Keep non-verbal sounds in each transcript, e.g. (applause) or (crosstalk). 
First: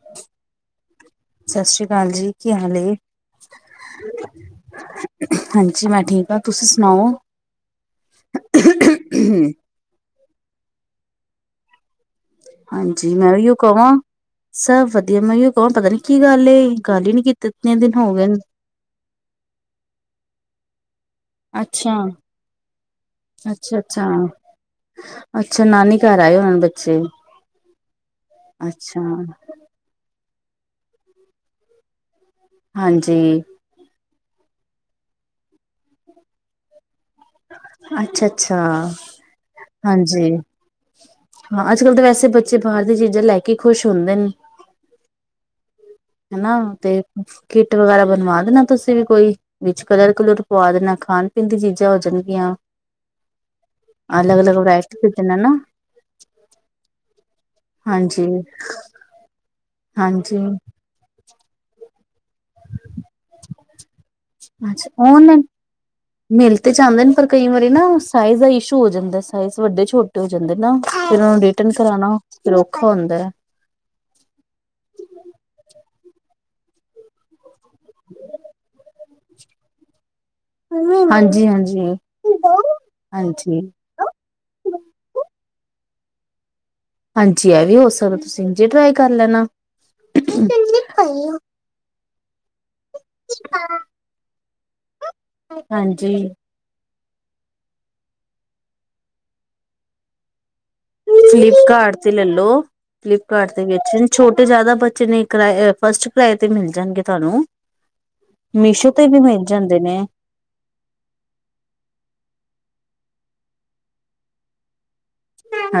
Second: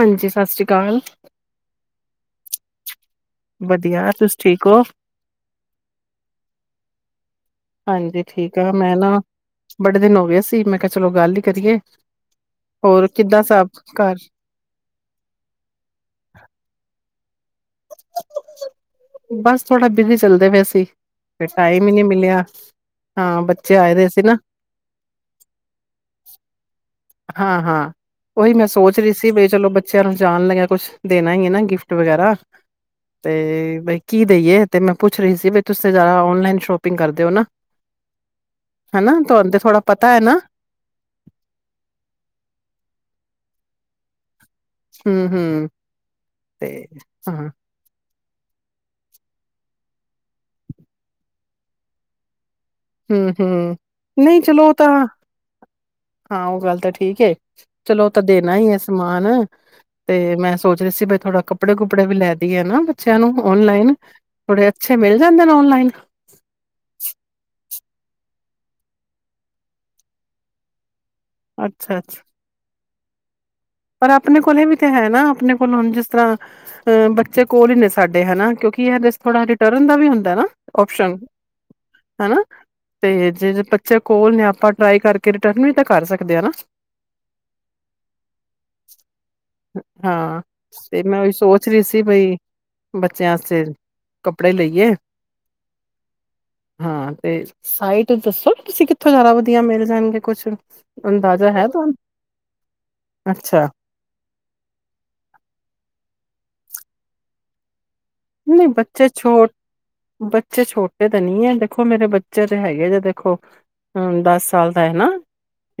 ਹਾਂਜੀ, ਸਤਿ ਸ਼੍ਰੀ ਅਕਾਲ। ਸਤਿ ਸ੍ਰੀ ਅਕਾਲ ਜੀ ਕੀ ਹਾਲ ਏ। ਵਧੀਆ ਤੁਸੀਂ ਠੀਕ ਹੋ ਹਾਂਜੀ ਮੈਂ ਠੀਕ ਹਾਂ ਤੁਸੀਂ ਸੁਣਾਓ ਹਾਂਜੀ, ਠੀਕ ਆ ਮੈਂ ਨਾ ਬੜੇ ਦਿਨ ਹੋ ਗਏ। ਸੀ ਮੈਂ ਕਿਹਾ ਚਲੋ ਗੱਲ ਹੀ ਕਰੀਏ। ਹੋਰ ਹਾਂਜੀ ਮੈਂ ਕਿੱਦਾਂ ਵੀਓ ਸਭ ਕਹਾਂ ਘਰ ਸਭ ਵਧੀਆ, ਮੈਂ ਓਯੋ ਕਹਾਂ ਪਤਾ ਨੀ ਕੀ ਗੱਲ ਏ, ਗੱਲ ਹੀ ਨੀ ਕੀਤੀ। ਕਿਤਨੇ ਦਿਨ ਹੋ ਗਏ ਨੇ। ਬਸ ਥੋੜਾ ਬਿਜੀ ਚੱਲਦੇ ਪਏ ਸੀ। ਫਿਰ ਟਾਈਮ ਹੀ ਨਹੀਂ ਮਿਲਿਆ ਹਾਂ ਬੱਚੇ ਆਏ ਦੇ ਸੀ ਨਾ ਅੱਛਾ-ਅੱਛਾ-ਅੱਛਾ-ਅੱਛਾ, ਨਾਨੀ ਘਰ ਆਏ ਹੋਏ ਨੇ ਬੱਚੇ। ਹਾਂ ਹਾਂ ਉਹੀ ਮੈਂ ਸੋਚ ਅੱਛਾ ਰਹੀ ਸੀ ਵੀ ਚਲੋ ਬੱਚਿਆਂ ਨੂੰ। ਜਾਣ ਲੱਗਿਆ ਕੁਛ ਦੇਣਾ ਹੀ ਏ ਨਾ ਗਿਫਟ ਵਗੈਰਾ। ਹਾਂਜੀ ਤੇ ਬਈ। ਕੀ ਦੇਈ ਏ ਤੇ ਮੈਂ ਪੁੱਛ ਰਹੀ ਸੀ ਵੀ ਤੁਸੀਂ ਜ਼ਿਆਦਾ ਔਨਲਾਈਨ ਸ਼ੌਪਿੰਗ। ਅੱਛਾ-ਅੱਛਾ ਹਨਾ ਤੁਹਾਨੂੰ ਤੇ ਥੋੜਾ ਪਤਾ ਹੈ ਨਾ ਹਾਂਜੀ ਹਾਂ ਅੱਜ ਕੱਲ ਤਾਂ ਵੈਸੇ। ਤੇ ਬੱਚੇ ਬਾਹਰ ਦੀਆਂ ਚੀਜ਼ਾਂ ਲੈ ਕੇ ਖੁਸ਼ ਹੁੰਦੇ ਨੇ। ਹੂੰ ਹੂੰ। ਹੈ ਨਾ ਤੇ ਕਿਟ ਵਗੈਰਾ ਬਣਵਾ। ਹੈ ਨਾ ਤੁਸੀਂ ਵੀ ਕੋਈ ਵਿੱਚ ਕਲਰ ਕੋਲਰ ਪਵਾ ਦੇਣਾ ਖਾਣ ਪੀਣ ਦੀਆ ਚੀਜ਼ਾਂ ਹੋ ਜਾਣਗੀਆਂ। ਹੂੰ ਹੂੰ ਅਲੱਗ ਨਹੀਂ ਅਲੱਗ ਚਲੋ ਤਾਂ ਵਰਾਇਟੀ ਦੇ ਦੇਣਾ ਨਾ ਹਾਂ ਉਹ ਗੱਲ ਤਾਂ ਠੀਕ ਚਲੋ ਉਹ ਤਾਂ ਹਾਂਜੀ, ਦੇਣਾ ਹੀ ਹੈ ਸਮਾਨ। ਤੇ ਹਾਂਜੀ ਮੈਂ ਸੋਚ ਰਹੀ ਸੀ ਘਰੋ ਕੱਪੜੇ ਕੁਪੜੇ ਵੀ ਲੈਦੇ ਨਾ ਬੱਚਿਆਂ ਨੂੰ ਓਨਲਾਈਨ ਥੋੜੇ ਅੱਛੇ ਮਿਲ ਜਾਂਦੇ ਨੇ ਔਨਲਾਈਨ ਮਿਲ ਤੇ ਜਾਂਦੇ ਨੇ ਪਰ ਕਈ ਵਾਰੀ ਨਾ ਸਾਈਜ਼ ਦਾ ਇਸ਼ੂ ਹੋ ਜਾਂਦਾ ਸਾਈਜ਼ ਵੱਡੇ ਛੋਟੇ ਹੋ ਜਾਂਦੇ ਨਾ ਫਿਰ ਉਹਨੂੰ ਰਿਟਰਨ ਅੱਛਾ ਕਰਾਉਣਾ ਅੱਛਾ ਫਿਰ ਖਾ ਹੁੰਦਾ ਹੈ ਪਰ ਆਪਣੇ ਕੋਲ ਵੀ ਤੇ ਹੈ ਨਾ ਆਪਣੇ ਕੋਲ ਹੁਣ ਜਿਸ ਤਰ੍ਹਾਂ ਆ ਬੱਚੇ ਕੋਲ ਹੀ ਨੇ ਸਾਡੇ ਹਨ ਨਾ ਕਿਉਂਕਿ ਇਹ ਥੋੜਾ ਰਿਟਰਨ ਦਾ ਵੀ ਹੁੰਦਾ ਉਸ਼ਨ ਹਾਂਜੀ, ਹਾਂਜੀ। ਹਨਾ ਤੇ ਜੇ ਹਾਂਜੀ। ਬੱਚੇ ਕੋਲ ਨੇ ਆਪਾਂ ਟਰਾਈ ਕਰਕੇ ਟਰਮਿਨ ਤਾਂ ਕਰ ਸਕਦੇ ਆ ਹਾਂਜੀ ਇਹ ਵੀ ਹੋ ਸਕਦਾ ਤੁਸੀ ਦੁਜੀ ਟਰਾਈ ਕਰ ਲੈਣਾ ਬਾਈ ਬੱਚਿਆਂ ਵਾਸਤੇ ਕੱਪੜੇ ਲਏ ਹਾਂ ਤੇ ਸਾਈਟ ਦੱਸੋ ਤੁਸੀਂ ਕਿੱਥੋਂ ਜ਼ਿਆਦਾ ਵਧੀਆ ਮਿਲ ਜਾਣਗੇ ਕੁਛੱ ਫਲੀਪਕਾਟ ਲੱਲੋ ਘਰ ਅੱਛਾ ਦੇ ਵਿੱਚ ਛੋਟੇ ਜਿਆਦਾ ਬੱਚੇ ਨੇ ਫਸਟ ਕਿਰਾਏ ਤੇ ਮਿਲ ਜਾਣਗੇ ਤੁਹਾਨੂੰ ਨਹੀਂ ਮੀਸ਼ੋ ਬੱਚੇ ਵੀ ਤੇ ਮਿਲ ਜਾਂਦੇ ਨੇ ਬੱਚੇ ਛੋਟੇ ਤਾਂ ਨਹੀਂ ਹੈ ਦੇਖੋ ਮੇਰੇ ਬੱਚੇ ਤਾਂ ਹੈਗੇ ਜੇ ਦੇਖੋ ਹਾ ਦਸ ਸਾਲ ਦਾ ਹੈ ਨਾ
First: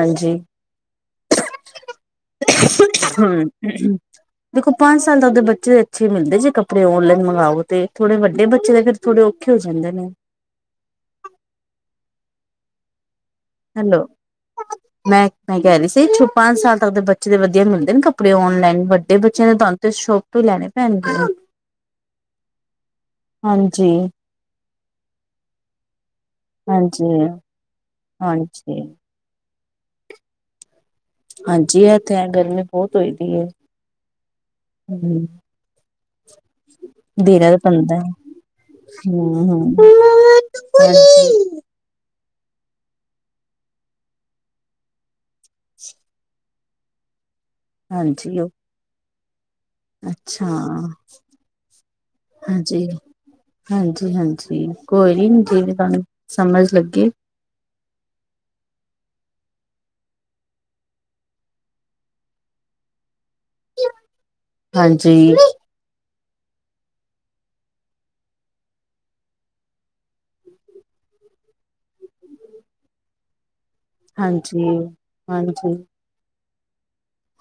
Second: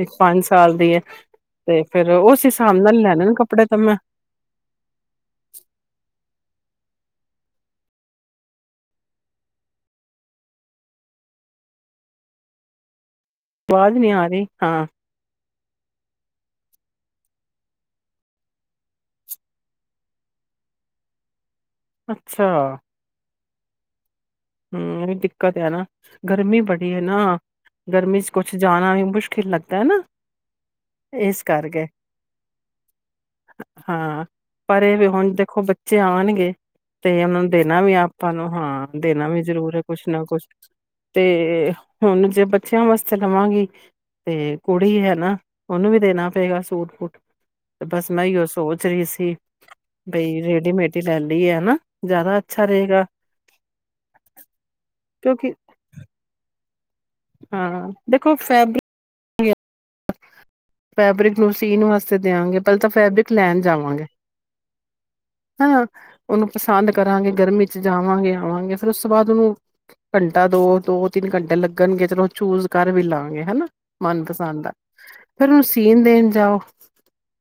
ਇੱਕ ਪੰਜ ਸਾਲ ਦੀ ਹੈ ਤੇ ਫੇਰ ਉਸ ਹਿਸਾਬ ਨਾਲ ਲੈਣੇ ਨੇ ਹਮ ਕੱਪੜੇ ਤਾਂ ਮੈਂ ਦੇਖੋ ਪੰਜ ਸਾਲ ਤਾਂ ਬੱਚੇ ਨੂੰ ਅੱਛੇ ਮਿਲਦੇ ਜੇ ਕੱਪੜੇ ਆਪਣੇ ਓਨਲਾਈਨ ਮੰਗਵਾਓ ਤੇ ਥੋੜੇ ਵੱਡੇ ਬੱਚੇ ਦੇ ਫਿਰ ਥੋੜੇ ਔਖੇ ਹੋ ਜਾਂਦੇ ਨੇ ਆਵਾਜ਼ ਹੈਲੋ ਨਹੀਂ ਆ ਰਹੀ ਹਾਂ ਮੈਂ ਮੈਂ ਕਹਿ ਰਹੀ ਸੀਪੰਜ ਸਾਲ ਤੱਕ ਦੇ ਬੱਚੇ ਦੇ ਵਧੀਆ ਮਿਲਦੇ ਨੇ ਕੱਪੜੇ ਔਲਾਈਨ ਵੱਡੇ ਬੱਚਿਆਂ ਦੇ ਤਾ ਸ਼ੋਪ ਤੋਂ ਹੀ ਲੈਣੇ ਪੈਣਗੇ ਅੱਛਾ ਹਾਂਜੀ ਹਮ ਇਹ ਵੀ ਦਿੱਕਤ ਹੈ ਨਾ ਗਰਮੀ ਬੜੀ ਹੈ ਹਾਂਜੀ ਨਾ ਗਰਮੀ ਕਿਤੇ ਹਾਂਜੀ ਜਾਣਾ ਵੀ ਮੁਸ਼ਕਿਲ ਲੱਗਦਾ ਤੇ ਨੂੰ ਇਸ ਹਾਂਜੀ ਕਰਕੇ ਇਹ ਤੇ ਹੈ ਗਰਮੀ ਬਹੁਤ ਹੋਈ ਦੀ ਹੈ ਹਾਂ ਪਰ ਇਹ ਵੀ ਹਮ ਹੁਣ ਦੇਖੋ ਬੱਚੇ ਆਉਣਗੇ ਤੇ ਉਹਨਾਂ ਨੂੰ ਤਾਂ ਦੇਣਾ ਵੀ ਪੈਂਦਾ ਆਪਾਂ ਨੂੰ ਹਾਂ ਦੇਣਾ ਵੀ ਹਮ ਹਮ ਜ਼ਰੂਰ ਹੈ ਕੁਛ ਨਾ ਕੁਛ ਤੇ ਹੁਣ ਜੇ ਬੱਚਿਆਂ ਵਾਸਤੇ ਲਵਾਂਗੀ ਤੇ ਕੁੜੀ ਹੈ ਨਾ ਉਹਨੂੰ ਵੀ ਦੇਣਾ ਪਏਗਾ ਸੂਟ ਤੇ ਬਸ ਮੈਂ ਹਾਂਜੀ ਹੀ ਉਹ ਸੋਚ ਰਹੀ ਸੀ ਪੱਕਾ ਬਈ ਅੱਛਾ ਰੇਡੀਮੇਡ ਹੀ ਲੈ ਲਈਏ ਤਾ ਜ਼ਿਆਦਾ ਅੱਛਾ ਹਾਂਜੀ ਰਹੇਗਾ ਹਾਂਜੀ ਹਾਂਜੀ ਕੋਈ ਨੀ ਕਿਉਂਕਿ ਆ ਰਹੀ ਸਮਝ ਸਮਝ ਲੱਗੀ ਹਾਂ ਦੇਖੋ ਫੈਬ ਫੈਬਰਿਕ ਨੂੰ ਸੀਣ ਵਾਸਤੇ ਦਿਆਂਗੇ ਪਹਿਲਾਂ ਤਾਂ ਫੈਬਰਿਕ ਲੈਣ ਜਾਵਾਂਗੇ ਹਾਂਜੀ ਹਨਾ ਉਹਨੂੰ ਪਸੰਦ ਕਰਾਂਗੇ ਗਰਮੀ ਚ ਜਾਵਾਂਗੇ ਆਵਾਂਗੇ ਫੇਰ ਉਸ ਤੋਂ ਬਾਅਦ ਉਹਨੂੰ ਘੰਟਾ ਦੋ ਦੋ ਤਿੰਨ ਘੰਟੇ ਲੱਗਣਗੇ ਚਲੋ ਚੂਜ ਕਰ ਵੀ ਲਵਾਂਗੇ ਹਨਾ ਹਾਂਜੀ ਹਾਂਜੀ ਸੀਨਦੇ ਜਾਓ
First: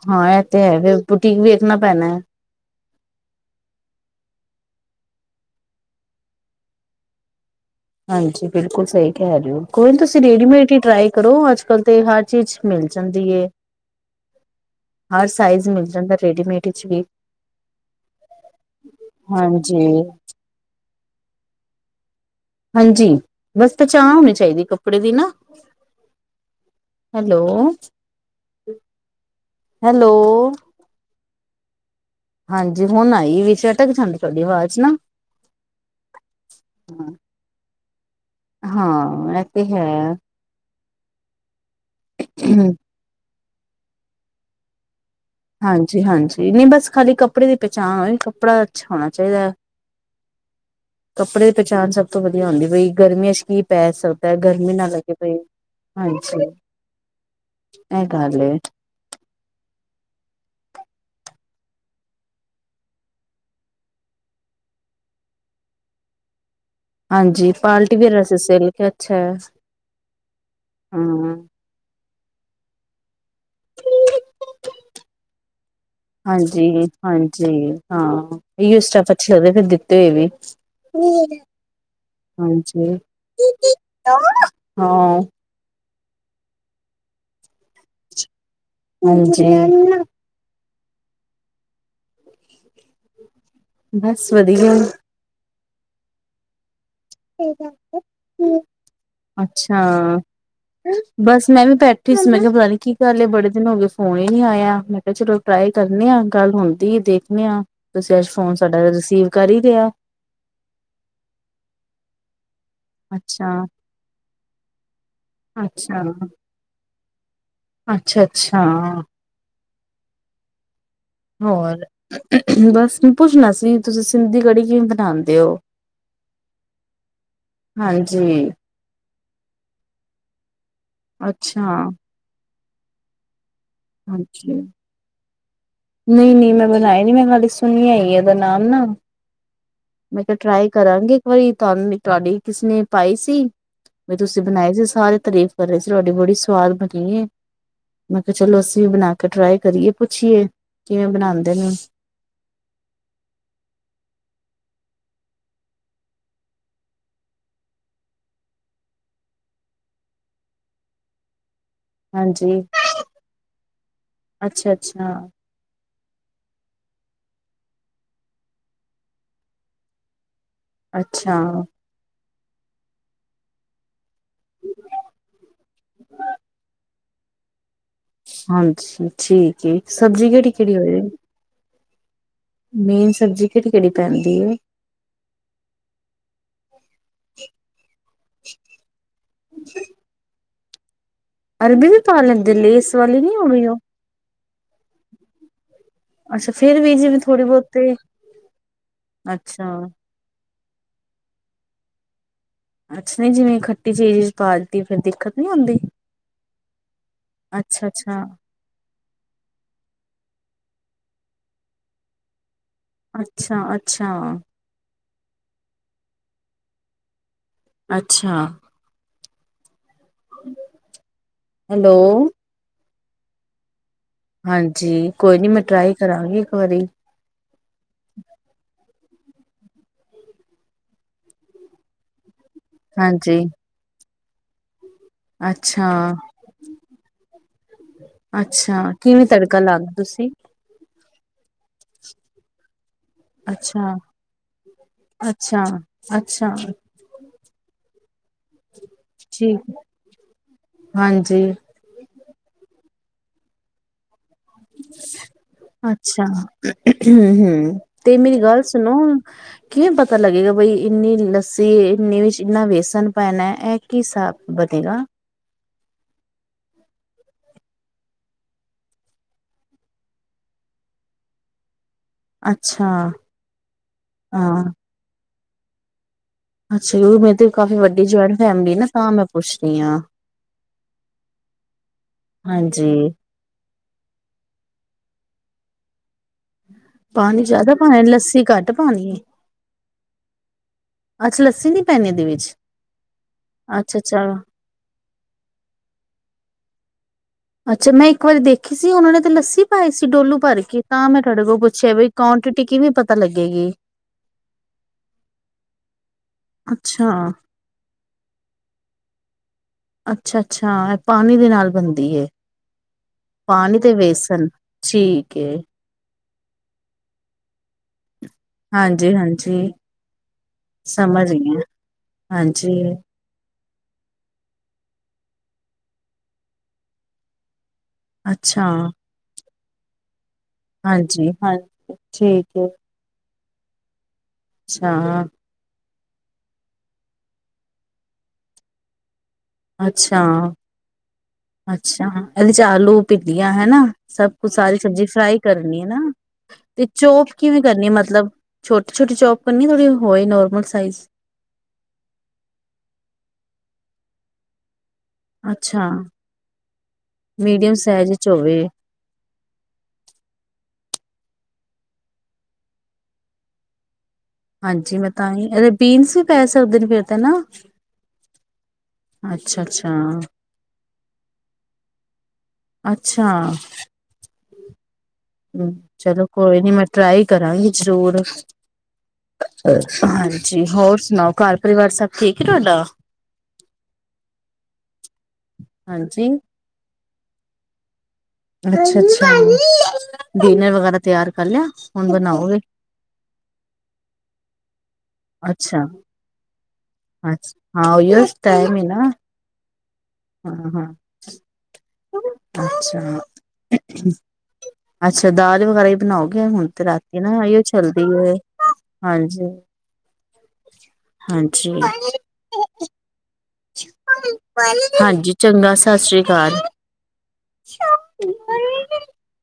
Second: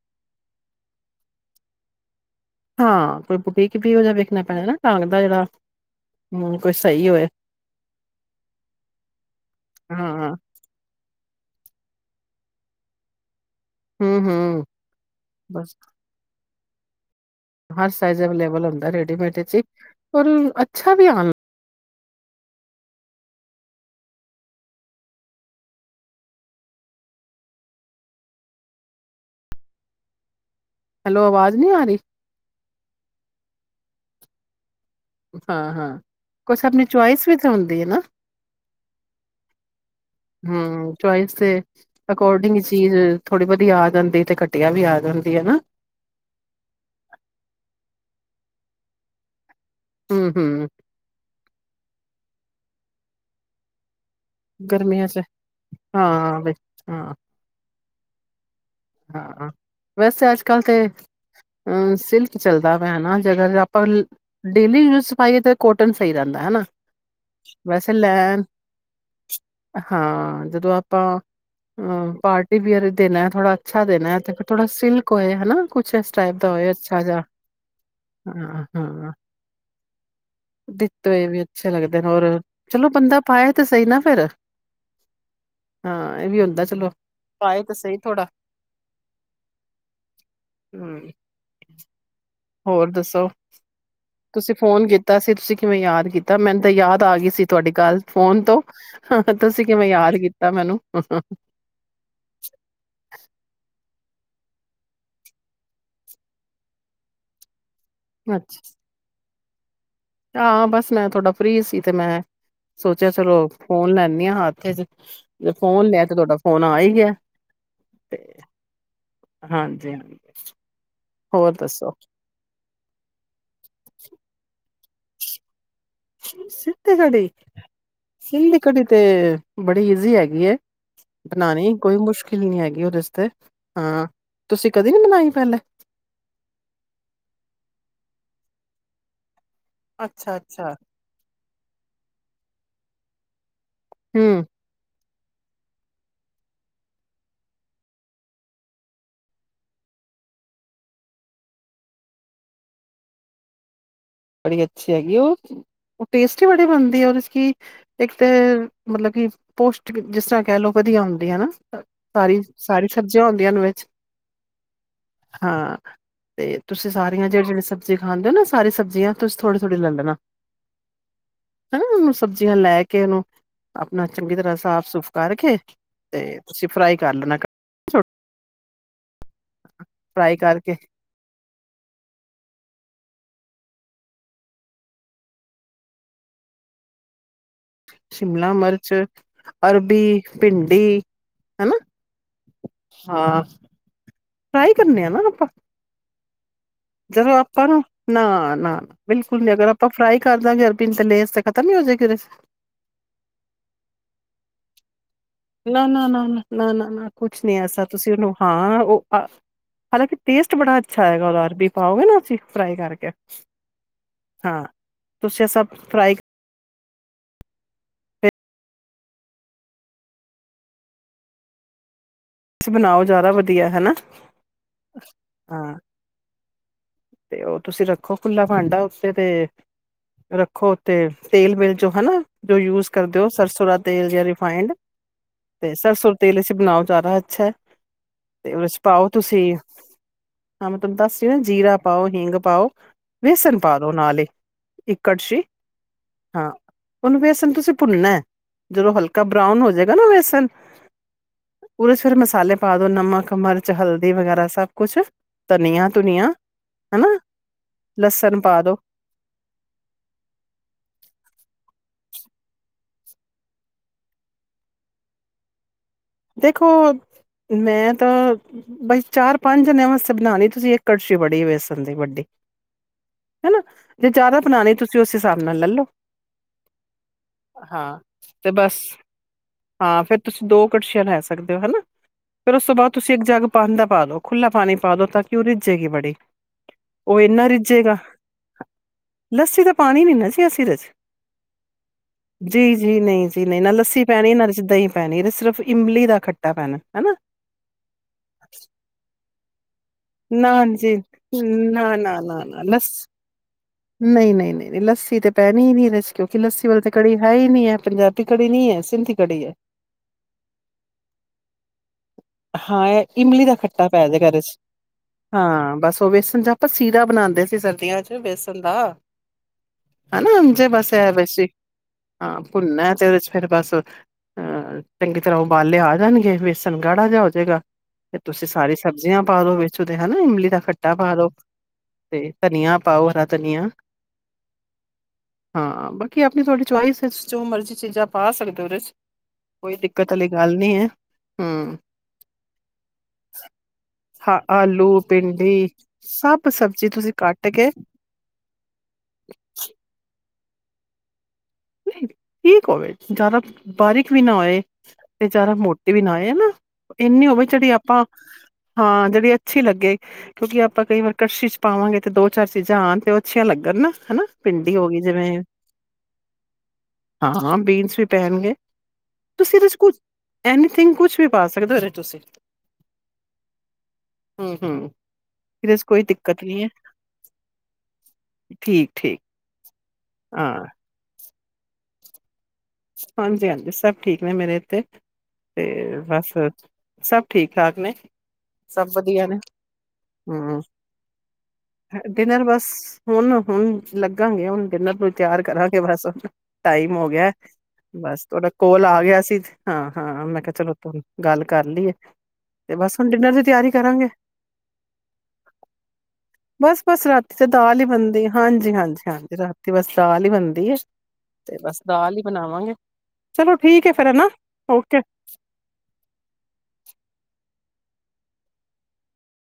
ਹਾਂ ਇਹ ਤੇ ਹੈ ਬੂਟੀ ਵੇਖਣਾ ਪੈਣਾ ਹੈ ਹਾਂ ਕੋਈ ਬੁਟੀਕ ਵੀ ਉਹ ਜਿਹਾ ਵੇਖਣਾ ਪੈਦਾ ਨਾ ਟਾਂਗ ਦਾ ਜਿਹੜਾ ਕੋਈ ਸਹੀ ਹੋਵੇ ਹਾਂਜੀ ਬਿਲਕੁਲ ਸਹੀ ਕਹਿ ਜਿਓ ਕੋਈ ਨੀ ਤੁਸੀਂ ਹਾਂ ਰੇਡੀਮੇਟ ਹੀ ਟਰਾਈ ਕਰੋ ਅੱਜ ਕਲ ਤੇ ਹਰ ਚੀਜ਼ ਮਿਲ ਜਾਂਦੀ ਹਮ ਹਮ ਹਰ ਸਾਈਜ਼ ਬਸ ਮਿਲ ਜਾਂਦਾ ਰੇਡੀਮੇਡ ਕਿਛ ਵੀ ਹਰ ਸਾਈਜ਼ ਅਵੇਲੇਬਲ ਹੁੰਦਾ ਰੇਡੀਮੇਡ ਵਿੱਚ ਹੀ ਹਾਂਜੀ, ਪਰ ਅੱਛਾ ਵੀ ਆਉਣ ਹਾਂਜੀ ਬਸ ਪਹਿਚਣ ਹੋਣੀ ਚਾਹੀਦੀ ਕੱਪੜੇ ਦੀ ਨਾ ਹੈਲੋ ਹੈਲੋ ਹੈਲੋ ਆਵਾਜ਼ ਨਹੀਂੀ ਆ ਰਹੀ ਹਾਂਜੀ ਹੁਣ ਆਈ ਵੀਾਟਕ ਠੰਡ ਤੁਹਾਡੀ ਆਵਾਜ਼ ਚ ਨਾ ਹਾਂ ਹਾਂ ਕੁਛ ਆਪਣੀ ਚੁਆਇਸ ਵੀ ਹੁੰਦੀ ਹੈ ਨਾ ਹਾਂ ਇਹ ਤੇ ਹੈ ਹਮ ਚਇਸ ਹੈ ਅਕੋਰਡਿੰਗ ਚੀਜ਼ ਥੋੜੀ ਵਧੀਆ ਆ ਜਾਂਦੀ ਤੇ ਘਟੀਆ ਵੀ ਆ ਜਾਂਦੀ ਹੈ ਨਾ ਹਾਂਜੀ ਹਾਂਜੀ ਨਹੀਂ ਬਸ ਖਾਲੀ ਕੱਪੜੇ ਦੀ ਪਹਿਚਾਣ ਹੋਈ ਕੱਪੜਾ ਅੱਛਾ ਹੋਣਾ ਚਾਹੀਦਾ ਹੈ ਹਮ ਹਮ ਕੱਪੜੇ ਦੀ ਪਹਿਚਾਣ ਸਭ ਤੋਂ ਵਧੀਆ ਹੁੰਦੀ ਬਈ ਗਰਮੀਆਂ ਚ ਕੀ ਪੈ ਗਰਮੀ ਨਾ ਗਰਮੀਆਂ ਲੱਗੇ ਚ ਪਈ ਹਾਂ ਹਾਂਜੀ ਬਈ ਹਾਂ ਮੇਘਾਲੇ ਹਾਂ ਵੈਸੇ ਅੱਜ ਕੱਲ੍ਹ ਤਾਂ ਅ ਸਿਲਕ ਚੱਲਦਾ ਵਾ ਹੈਾ ਜੇਗਰ ਆਪਾਂ ਡੇਲੀ ਯੂਜ ਪਾਈਏ ਤਾਂ ਕੋਟਨ ਸਹੀ ਰਹਿੰਦਾ ਹੈਾ ਹਾਂਜੀ ਕੁਆਲਟੀ ਵਅਰਸ ਸਿਲ ਕੇ ਅੱਛਾ ਹੈ ਹਾਂ ਜਦੋਂ ਆਪਾਂ ਹਮ ਅ ਪਾਰਟੀ ਵੀਅਰ ਦਿਨ ਥੋੜਾ ਅੱਛਾ ਦੇਣਾ ਹੈ ਤੇ ਫ ਥੋੜਾ ਸਿਲਕ ਹੋਏ ਹਨਾ ਕੁਛ ਇਸ ਟਾਈਪ ਦਾ ਹਾਂਜੀ ਹੋਏ ਅੱਛਾ ਜਿਹਾ ਹਾਂਜੀ ਹਮ ਹਾਂ ਤੇ ਵੀ ਦਿੱਤੋਏ ਵੀ ਅੱਛੇ ਲੱਗਦੇ ਨੇ ਹੋਰ ਚਲੋ ਹਾਂਜੀ ਬੰਦਾ ਪਾਏ ਤੇ ਸਹੀ ਨਾ ਫਿਰ ਹਾਂ ਹਾਂ ਇਹ ਵੀ ਹੁੰਦਾ ਚਲੋ ਪਾਏ ਤਾਂ ਸਹੀ ਥੋੜਾ ਹਾਂਜੀ ਹੂੰ। ਹੋਰ ਦੱਸੋ ਬਸ ਤੁਸੀਂ ਵਧੀਆ ਫੋਨ ਕੀਤਾ ਸੀ ਤੁਸੀ ਕਿਵੇਂ ਯਾਦ ਕੀਤਾ? ਮੈਨੂੰ ਤਾਂ ਯਾਦ ਆ ਗਈ ਸੀ ਤੁਹਾਡੀ ਗੱਲ ਫੋਨ ਤੋਂ ਤੁਸੀਂ ਅੱਛਾ, ਕਿਵੇਂ ਯਾਦ ਕੀਤਾ ਮੈਨੂੰ ਬਸ ਮੈਂ ਵੀ ਬੈਠੀ ਸੀ ਮੈਂ ਕਿਹਾ ਪਤਾ ਨੀ ਕੀ ਗਲ ਏ ਬੜੇ ਦਿਨ ਹੋ ਗਏ ਫੋਨ ਹੀ ਨੀ ਆਇਆ ਮੈਂ ਕਿਹਾ ਚਲੋ ਟਰਾਈ ਕਰਨੇ ਆ ਗੱਲ ਹੁੰਦੀ ਏ ਦੇਖਣੇ ਆ ਤੁਸੀਂ ਅੱਜ ਫੋਨ ਅੱਛਾ ਸਾਡਾ ਰਿਸੀਵ ਕਰ ਹੀ ਲਿਆ ਹਾਂ ਬਸ ਮੈਂ ਥੋਡਾ ਫਰੀ ਸੀ ਤੇ ਮੈਂ ਸੋਚਿਆ ਚਲੋ ਅੱਛਾ ਫੋਨ ਲੈਂਣੀ ਹਾਂ ਹੱਥ ਕਿੰਜ ਮੈਂ ਫੋਨ ਅੱਛਾ ਲਿਆ ਤੇ ਤੁਹਾਡਾ ਫੋਨ ਆ ਹੀ ਗਿਆ। ਅੱਛਾ ਅੱਛਾ, ਹਾਂ। ਜਿਨ ਹੋਰ, ਬਸ। ਪੁੱਛਣਾ ਸੀ ਤੁਸੀਂ ਸਿੰਧੀ ਕੜੀ ਕਿਵੇਂ ਬਣਾਉਂਦੇ ਔ। ਸਿੱਧੀ ਕੜੀ ਹਾਂਜੀ ਸਿੰਧੀ ਕੜੀ ਤੇ ਬੜੀ ਈਜ਼ੀ ਹੈਗੀ ਏ ਅੱਛਾ ਬਣਾਨੀ। ਕੋਈ ਮੁਸ਼ਕਿਲ ਨਹੀਂ ਹੈਗੀ। ਰਿਸ਼ਤੇ ਹਾਂ, ਹਾਂਜੀ ਤੁਸੀਂ ਕਦੇ ਨੀ ਬਨਾਈ। ਪਹਿਲੇ ਨਹੀਂ ਨਹੀਂ ਮੈਂ ਬਣਾਈ ਨੀ ਮੈਂ ਖਾਲੀ ਸੁਣਿਆ ਹੀ ਏ ਇਹਦਾ ਨਾਮ ਨਾ। ਮੈਂ ਕਿਹਾ ਅੱਛਾ ਟਰਾਈ ਅੱਛਾ ਕਰਾਂਗੀ ਇੱਕ ਵਾਰੀ ਤੁਹਾਨੂੰ ਤੁਹਾਡੀ ਕਿਸਨੇ ਪਾਈ ਸੀ। ਵੀ ਹਮ ਤੁਸੀਂ ਬਣਾਏ ਸੀ ਸਾਰੇ ਤਾਰੀਫ ਕਰ ਰਹੇ ਸੀ ਤੁਹਾਡੀ ਬੜੀ ਸਵਾਦ ਬਣੀ ਏ। ਮੈਂ ਕਿਹਾ ਚਲੋ ਅਸੀਂ ਵੀ ਬਣਾ ਕੇ ਟਰਾਈ ਕਰੀਏ ਪੁੱਛੀਏ, ਕਿਵੇਂ ਬਣਾਉਂਦੇ ਨੇ। ਬੜੀ ਅੱਛੀ ਹੈਗੀ ਉਹ ਟੇਸਟੀ ਹੀ ਬੜੀ ਬਣਦੀ ਹੈ। ਔਰੇ ਚ ਕੀ ਇੱਕ ਤੇ ਮਤਲਬ ਕਿ ਪੋਸ਼ਟ ਜਿਸ ਤਰ੍ਹਾਂ ਕਹਿ ਲਓ ਵਧੀਆ ਹੁੰਦੀ ਹੈਨਾ। ਸਾਰੀ ਹਾਂਜੀ ਸਾਰੀ ਸਬਜ਼ੀਆਂ ਹੁੰਦੀਆਂ ਵਿੱਚ ਅੱਛਾ ਅੱਛਾ ਹਾਂ ਤੇ ਤੁਸੀਂ ਸਾਰੇ ਜਾਂ ਜਿਹੜੀ, ਜਿਹੜੀ ਸਬਜ਼ੀ ਖਾਂਦੇ ਉਹ ਨਾ ਸਾਰੀ ਸਬਜ ਜਿਵੇਂ ਤੁਸੀ ਥੋੜੀ, ਥੋੜੀ ਲੇ ਲੈਣਾ। ਅੱਛਾ। ਹਨਾ ਉਹਨੂੰ ਸਬਜ਼ੀਆਂ ਲੈ ਕੇ ਉਹਨੂੰ ਅਪਣਾ ਚੰਗੀ ਤਰ੍ਹਾਂ ਸਾਫ਼ ਸੂਫ਼ ਕਰਕੇ ਤੇ ਤੁਸੀਂ ਫਰਾਈ ਕਰ ਲੈਣਾ। ਹਾਂਜੀ। ਠੀਕ ਏ ਸਬਜ਼ੀ ਫਰਾਈ ਕਿਹੜੀ ਕਰਕੇ ਕਿਹੜੀ ਹੋ ਮੇਨ ਸਬਜ਼ੀ ਕਿਹੜੀ ਕਿਹੜੀ ਪੈਂਦੀ ਏ। ਸ਼ਿਮਲਾ ਮਰਚ, ਅਰਬੀ ਭਿੰਡੀ ਹਨਾ ਅਰਬੀ ਵੀ ਪਾ ਲੈਂਦੇ ਲੇਸ ਵਾਲੀ ਨਹੀਂ ਹਾਂ ਹੋਣੀ ਉਹ ਫਰਾਈ ਕਰਨੇ ਆ ਨਾ ਆਪਾਂ ਅੱਛਾ। ਫੇਰ ਵੀ ਜਿਵੇਂ ਜਦੋਂ ਥੋੜੀ ਬਹੁਤ ਆਪਾਂ ਨੂੰ ਤੇ ਨਾਂ, ਨਾਂ, ਨਾਂ ਬਿਲਕੁਲ ਨੀਂ ਅਗਰ ਅੱਛਾ ਆਪਾਂ ਫਰਾਈ ਕਰ ਦਾਂਗੇ ਅ ਬੀ ਨੂੰ ਤੇ ਲੇਸ ਤੇ ਖਤਮ ਨੀਂ ਹੋ ਜੇਗੀ ਉਦੇ ਚ ਅੱਛਾ ਨਈਂ ਜਿਵੇਂ ਖੱਟੀ ਚੀਜ਼ ਪਾਤੀ ਫਿਰ ਦਿੱਕਤ ਨੀ ਆਉਂਦੀ ਨਾਂ ਨਾਂ ਨਾਂ ਨਾਂਅ ਨਾਂ ਕੁਛ ਨੀਂ ਐਸਾ ਅੱਛਾ ਤੁਸੀਂ ਅੱਛਾ ਉਹਨੂੰ ਹਾਂ, ਉਹ ਹਾਲਾਂਕਿ ਪੇਸਟ ਬੜਾ ਅੱਛਾ ਆਏਗਾ ਉਹਦਾ ਅਰਬੀ ਪਾਓਗੇ ਨਾਂ ਅਸੀਂ ਫਰਾਈ ਕਰਕੇ ਅੱਛਾ ਅੱਛਾ ਹਾਂ ਤੁਸੀਂ ਸਭ ਫਰਾਈ ਅੱਛਾ। ਕਰਕੇ ਹੈਲੋ ਬਣਾਓ ਜ਼ਿਆਦਾ ਵਧੀਆ ਹਨਾਂ! ਹਾਂਜੀ, ਕੋਈ ਨੀ ਮੈਂ ਟਰਾਈ ਕਰਾਂਗੀ। ਵਾਰੀ ਤੇ ਉਹ ਤੁਸੀਂ ਰੱਖੋ ਖੁੱਲਾ ਭਾਂਡਾ। ਤੇ ਰੱਖੋ ਉੱਥੇ ਤੇਲ ਮਿੱਲ ਚੋਂ ਹਨਾਂ। ਜੋ ਯੂਜ ਕਰਦੇ ਹੋ ਹਾਂਜੀ ਸਰਸੋਂ ਦਾ ਤੇਲ ਜ ਫਾਇੰਡ ਤੇ ਅੱਛਾ ਸਰਸੁਰ ਤੇਲ ਅਸੀਂ ਬਣਾਓ ਜ਼ਿਆਦਾ ਅੱਛਾ ਐ ਤੇ ਉਹਦੇ ਚ ਅੱਛਾ ਪਾਓ ਕਿਵੇਂ ਤੁਸੀਂ ਤੜਕਾ ਲਾਦੇ ਤੁਸੀਂ ਹਾਂ, ਮੈਂ ਤੁਹਾਨੂੰ ਦੱਸ ਜੀਰਾ। ਪਾਓ ਹਿੰਗ ਪਾਓ। ਵੇਸਨ ਪਾ ਦੋ ਅੱਛਾ ਨਾਲ ਹੀ ਇੱਕ ਕੜਛੀ ਅੱਛਾ ਹਾਂ, ਅੱਛਾ ਉਹਨੂੰ ਵੇਸਣ ਤੁਸੀਂ ਭੁੰਨਨਾ ਜਦੋਂ ਹਲਕਾ ਠੀਕ ਬਰਾਉਨ ਹੋ ਜਾਏਗਾ ਨਾਂ ਵੇਸਣ ਹਾਂਜੀ ਉਹਦੇ ਚ ਫਿਰ ਮਸਾਲੇ ਪਾਦ ਨਮਕ ਮਿਰਚ ਹਲਦੀ ਵਗੈਰਾ ਸਭ ਕੁਛ ਧਨੀਆਂ ਤੁਨੀਆਂ (unintelligible) ਤੇ ਮੇਰੀ ਗੱਲ ਦੋ ਸੁਣੋ ਕਿਵੇਂ ਪਤਾ ਲੱਗੇਗਾ ਬਈ ਇੰਨੀ ਲੱਸੀ ਨੀਂ ਇੰਨਾ ਵੇਸਣ ਪੈਣਾ ਇਹ ਕੀ ਹਿਸਾਬ ਬਨੇਗਾ। ਦੇਖੋ, ਮੈਂ ਤਾਂ ਬਸ ਚਾਰ ਪੰਜ ਜਣਿਆਂ ਵਾਸਤੇ ਬਣਾਉਣੀ ਤੁਸੀਂ ਇੱਕ ਕੜਛੀ ਬੜੀ ਵੈਸ ਵੱਡੇ ਅੱਛਾ ਹਨਾਂ। ਜੇ ਜ਼ਿਆਦਾ ਹਾਂ ਬਣਾਉਣੇ ਤੁਸੀਂ ਉਸ ਹਿਸਾਬ ਨਾਲ ਲਲੋ ਅੱਛਾ ਮੇਂ ਤੇ ਕਾਫ਼ੀ ਵੱਡੀ ਜੁਆਇੰਟ ਤੇ ਫੈਮਿਲੀ ਬਸ ਨਾਂ ਤਾਂ ਮੈਂ ਪੁੱਛ ਰਹੀ ਹਾਂ ਫੇਰ ਤੁਸੀਂ ਦੋ ਲੈ ਸਕਦੇ ਹੋ ਹਨਾਂ ਫੇਰ ਉਸ ਤੋਂ ਬਾਅਦ ਹਾਂਜੀ ਤੁਸੀਂ ਇੱਕ ਜੱਗ ਪਾਣੀ ਦਾ ਪਾਦੋ ਖੁੱਲਾ ਪਾਣੀ ਪਾਦੋ ਤਾਂ ਕਿਊ ਰੀਜੇਗੀ ਬੜੀ ਉਹ ਪਾਣੀ ਇੰਨਾਂ ਜ਼ਿਆਦਾ ਰਿੱਝੇਗਾ ਪਾਣਾ ਲੱਸੀ ਘੱਟ ਪਾਣੀ ਏ? ਲੱਸੀ ਤਾਂ ਪਾਣੀ ਨੀਂ ਨਾਂ ਅਸੀ ਇਦੇ ਚ ਅੱਛਾ ਲੱਸੀ ਨੀ ਪੈਣੀ ਇਹਦੇ ਵਿੱਚ ਜੀ, ਜੀ, ਨਈਂ ਜੀ ਨਈਂ ਨਾ ਅੱਛਾ ਲੱਸੀ ਅੱਛਾ ਪੈਣੀ ਨਾ ਦਹੀਂ ਪੈਣੀ ਸਿਰਫ ਦਾ ਖੱਟਾ ਪੈਣ ਹਨਾਂ। ਅੱਛਾ ਮੈਂ ਇੱਕ ਵਾਰੀ ਦੇਖੀ ਸੀ ਉਹਨਾਂ ਨੇ ਤੇ ਲੱਸੀ ਪਾਏ ਸੀ ਡੋਲੂ ਭਰ ਨਾ ਕੇ ਜੀ ਤਾਂ ਮੈਂ ਤੁਹਾਡੇ ਕੋਲ ਪੁੱਛਿਆ ਨਾ ਬਈ ਨਾ ਨਾ ਨਾ ਕੁਆਂਟਿਟੀ ਕਿਵੇਂ ਲੱਸ ਪਤਾ ਲੱਗੇਗੀ ਨਹੀਂ ਨਹੀਂ ਨਹੀਂ ਨਹੀਂ ਲੱਸੀ ਤੇ ਪੈਣੀ ਹੀ ਨ ਇਹਦੇ ਚ ਕਿਉਂ ਕਿ ਲੱਸੀ ਵਾਲੇ ਤੇ ਅੱਛਾ ਕੜੀ ਹੈ ਹੀ ਨਹੀਂੀ ਹੈ ਪੰਜਾਬੀ ਕੜੀ ਨੀ ਹੈ ਸਿੰਧੀ ਕੜੀ ਹੈ ਅੱਛਾ ਅੱਛਾ ਇਹ ਪਾਣੀ ਦੇ ਨਾਲ ਬੰਦੀ ਹਾਂ ਇਹ ਇਮਲੀ ਦਾ ਖੱਟਾ ਪੈ ਜਾ ਘਰੇ ਵੇਸਣ ਚ ਠੀਕ ਏ ਹਾਂ ਬਸ ਉਹ ਵੀ ਪੰਜ ਆਪਾਂ ਸੀਰਾਾ ਬਣਾਉਂਦੇ ਸੀ ਸਰਦੀਆਂ ਚ ੇਸ ਦਾ ਹਾਂਜੀ ਹਾਂਜੀ ਹਨਾ ਜੇ ਬਸ ਐ ਸਮਝ ਵਸ ਗਈ ਆ ਹਾਂ ਹਾਂਜੀ ਭੁੰਨ ਤੇ ਉਹਦੇ ਚ ਫੇਿਰ ਬਸ ਅਹ ਚੰਗੀ ਤਰ੍ਹਾਂ ਉਬਾਲੇ ਆ ਜਾਣਗੇ ਬੇਸਣ ਗਾੜਾ ਜਿਹਾ ਹੋ ਜਾੇਗਾ ਤੇ ਤੁਸੀਂ ਅੱਛਾ ਸਾਰੀ ਸਬਜ਼ੀਆਂ ਪਾ ਦੋ ਵੀ ਦੇ ਹਨ ਇੰਲ ਖੱਟਾ ਪਾ ਲੋੋ ਹਾਂਜੀ ਹਾਂ ਤੇ ਠੀਕ ਏ ਧਨੀਆ ਪਾਓ ਰਾ ਤਨੀਆਂ ਅੱਛਾ ਕੀ ਆਪਣੀ ਤੁਹਾਡੀ ਚੁਆਇਸ ਵਿੱਚ ਜੋ ਮਰਜ਼ੀ ਚੀਜ਼ਾਂ ਪਾ ਸਕਦੇ ਹੋ ਉਹਦੇ 'ਚ ਕੋਈ ਦਿੱਕਤ ਅੱਛਾ ਵਾਲੀ ਗੱਲ ਨਹੀਂ ਹੈ ਹਮ ਅੱਛਾ ਇਹਦੇ ਚ ਆਲੂ ਪਿੱਲੀਆਂ ਹਨਾ ਸਭ ਹਾਂ ਕੁਛ ਸਾਰੀ ਆਲੂ ਸਬਜ਼ੀ ਫਰਾਈ ਭਿੰਡੀ ਕਰਨੀ ਹੈਾ ਸਭ ਤੇ ਸਬਜ਼ੀ ਤੁਸੀਂ ਚੋਪ ਕੱਟ ਕਿਵੇਂ ਕੇ ਕਰਨੀ ਮਤਲਬ ਛੋਟੀ ਛੋਟੀ ਚੋਪ ਕਰਨੀ ਥੋੜੀ ਹੋ ਨੋਰਮਲ ਸਾਈਜ਼ ਠੀਕ ਹੋਵੇ ਜ਼ਿਆਦਾ ਬਾਰਕ ਵੀ ਨਾ ਹੋਏ ਤੇਚਾਰਾ ਅੱਛਾ ਮੋਟੀ ਵੀ ਨਾ ਆ ਨਾ ਇੰਨੀ ਹੋਵੇ ਜਿਹੜੀ ਮੀਡੀਅਮ ਆਪਾਂ ਸਾਈਜ਼ ਚ ਹੋਵੇ ਹਾਂ ਜਿਹੜੀ ਅੱਛੀ ਲੱਗੇ ਕਿਉਂਕਿ ਆਪਾਂ ਕਈ ਵਾਰ ਕੜਸ਼ੀ ਚ ਪਾਵਾਂਗੇ ਤੇ ਦੋ ਚਾਰ ਚੀਜ਼ਾਂ ਆਉਣ ਤੇ ਉਹ ਅੱਛੀਆਂ ਲੱਗਣ ਨਾ ਹਨਾ ਭਿੰਡੀ ਹੋ ਹਾਂਜੀ ਗਈ ਮੈਂ ਤਾਂ ਜਿਵੇਂ ਹੀ ਇਹਦੇ ਬੀਨਸ ਪੈ ਸਕਦੇ ਨੇ ਫੇਿਰ ਤਾਂ ਨਾ ਹਾਂ ਬੀਨਸ ਵੀ ਪੈਣਗੇ ਤੁਸੀਂ ਅੱਛਾ ਇਹਦੇ ਚ ਅੱਛਾ ਕੁਛ ਐਨੀਥਿੰਗ ਕੁਛ ਵੀ ਪਾ ਸਕਦੇ ਹੋਦੇ ਤੁਸੀਂ ਅੱਛਾ ਹਮ ਹਮ ਹਮ ਚਲੋ ਕੋਈ ਨੀ ਮੈਂ ਟਰਾਈ ਕਰਾਂਗੀ ਜਰੂਰ ਠੀਕ ਠੀਕ ਹਾਂ ਹਾਂਜੀ ਹੋਰ ਸੁਣਾਓ ਘਰ ਪਰਿਵਾਰ ਸਭ ਠੀਕ ਹੈ ਤੁਹਾਡਾ ਹਾਂਜੀ ਹਾਂਜੀ ਸਭ ਠੀਕ ਨੇ ਮੇਰੇ ਇੱਥੇ ਤੇ ਹਾਂਜੀ ਬਸ ਸਭ ਠੀਕ ਠਾਕ ਨੇ ਸਭ ਅੱਛਾ ਵਧੀਆ ਅੱਛਾ ਨੇ ਹਮ ਡਿਨਰ ਵਗੈਰਾ ਤਿਆਰ ਕਰ ਲਿਆ ਹੁਣ ਡਿਨਰ ਬਣਾਓਗੇ ਬਸ ਹੁਣ ਹੁਣ ਲੱਗਾਂਗੇ ਹੁਣ ਡਿਨਰ ਨੂੰ ਤਿਆਰ ਕਰਾਂਗੇ ਅੱਛਾ ਬਸ ਟਾਈਮ ਹੋ ਗਿਆ ਅੱਛਾ ਹਾਂ ਉਹੀਓ ਬਸ ਡਾ ਟਾਈਮ ਹੈ ਕੋਲ ਆ ਨਾ ਗਿਆ ਸੀ ਹਾਂ ਹਾਂ ਮੈਂ ਕਿਹਾ ਚਲੋ ਤ ਗੱਲ ਕਰ ਲਈ ਤੇ ਬਸ ਹੁਣ ਅੱਛਾ ਡਿਨਰ ਦੀ ਤਿਆਰੀ ਕਰਾਂਗੇ ਅੱਛਾ ਦਾਲ ਵਗੈਰਾ ਹੀ ਬਣਾਓਗੇ ਹੁਣ ਤੇ ਬਸ ਬਸ ਰਾਤੀ ਤੇ ਨਾਓ ਦਾਲ ਹੀ ਚੱਲਦੀ ਬਣਦੀ ਹੈ ਹਾਂਜੀ ਹਾਂਜੀ ਰਾਤੀ ਬਸ ਦਾਲ ਹਾਂਜੀ ਬਨਾਵਾਂਗੇ ਹਾਂਜੀ ਚੰਗਾ ਸਤਿ ਸ੍ਰੀ ਅਕਾਲ ਸ਼ਛ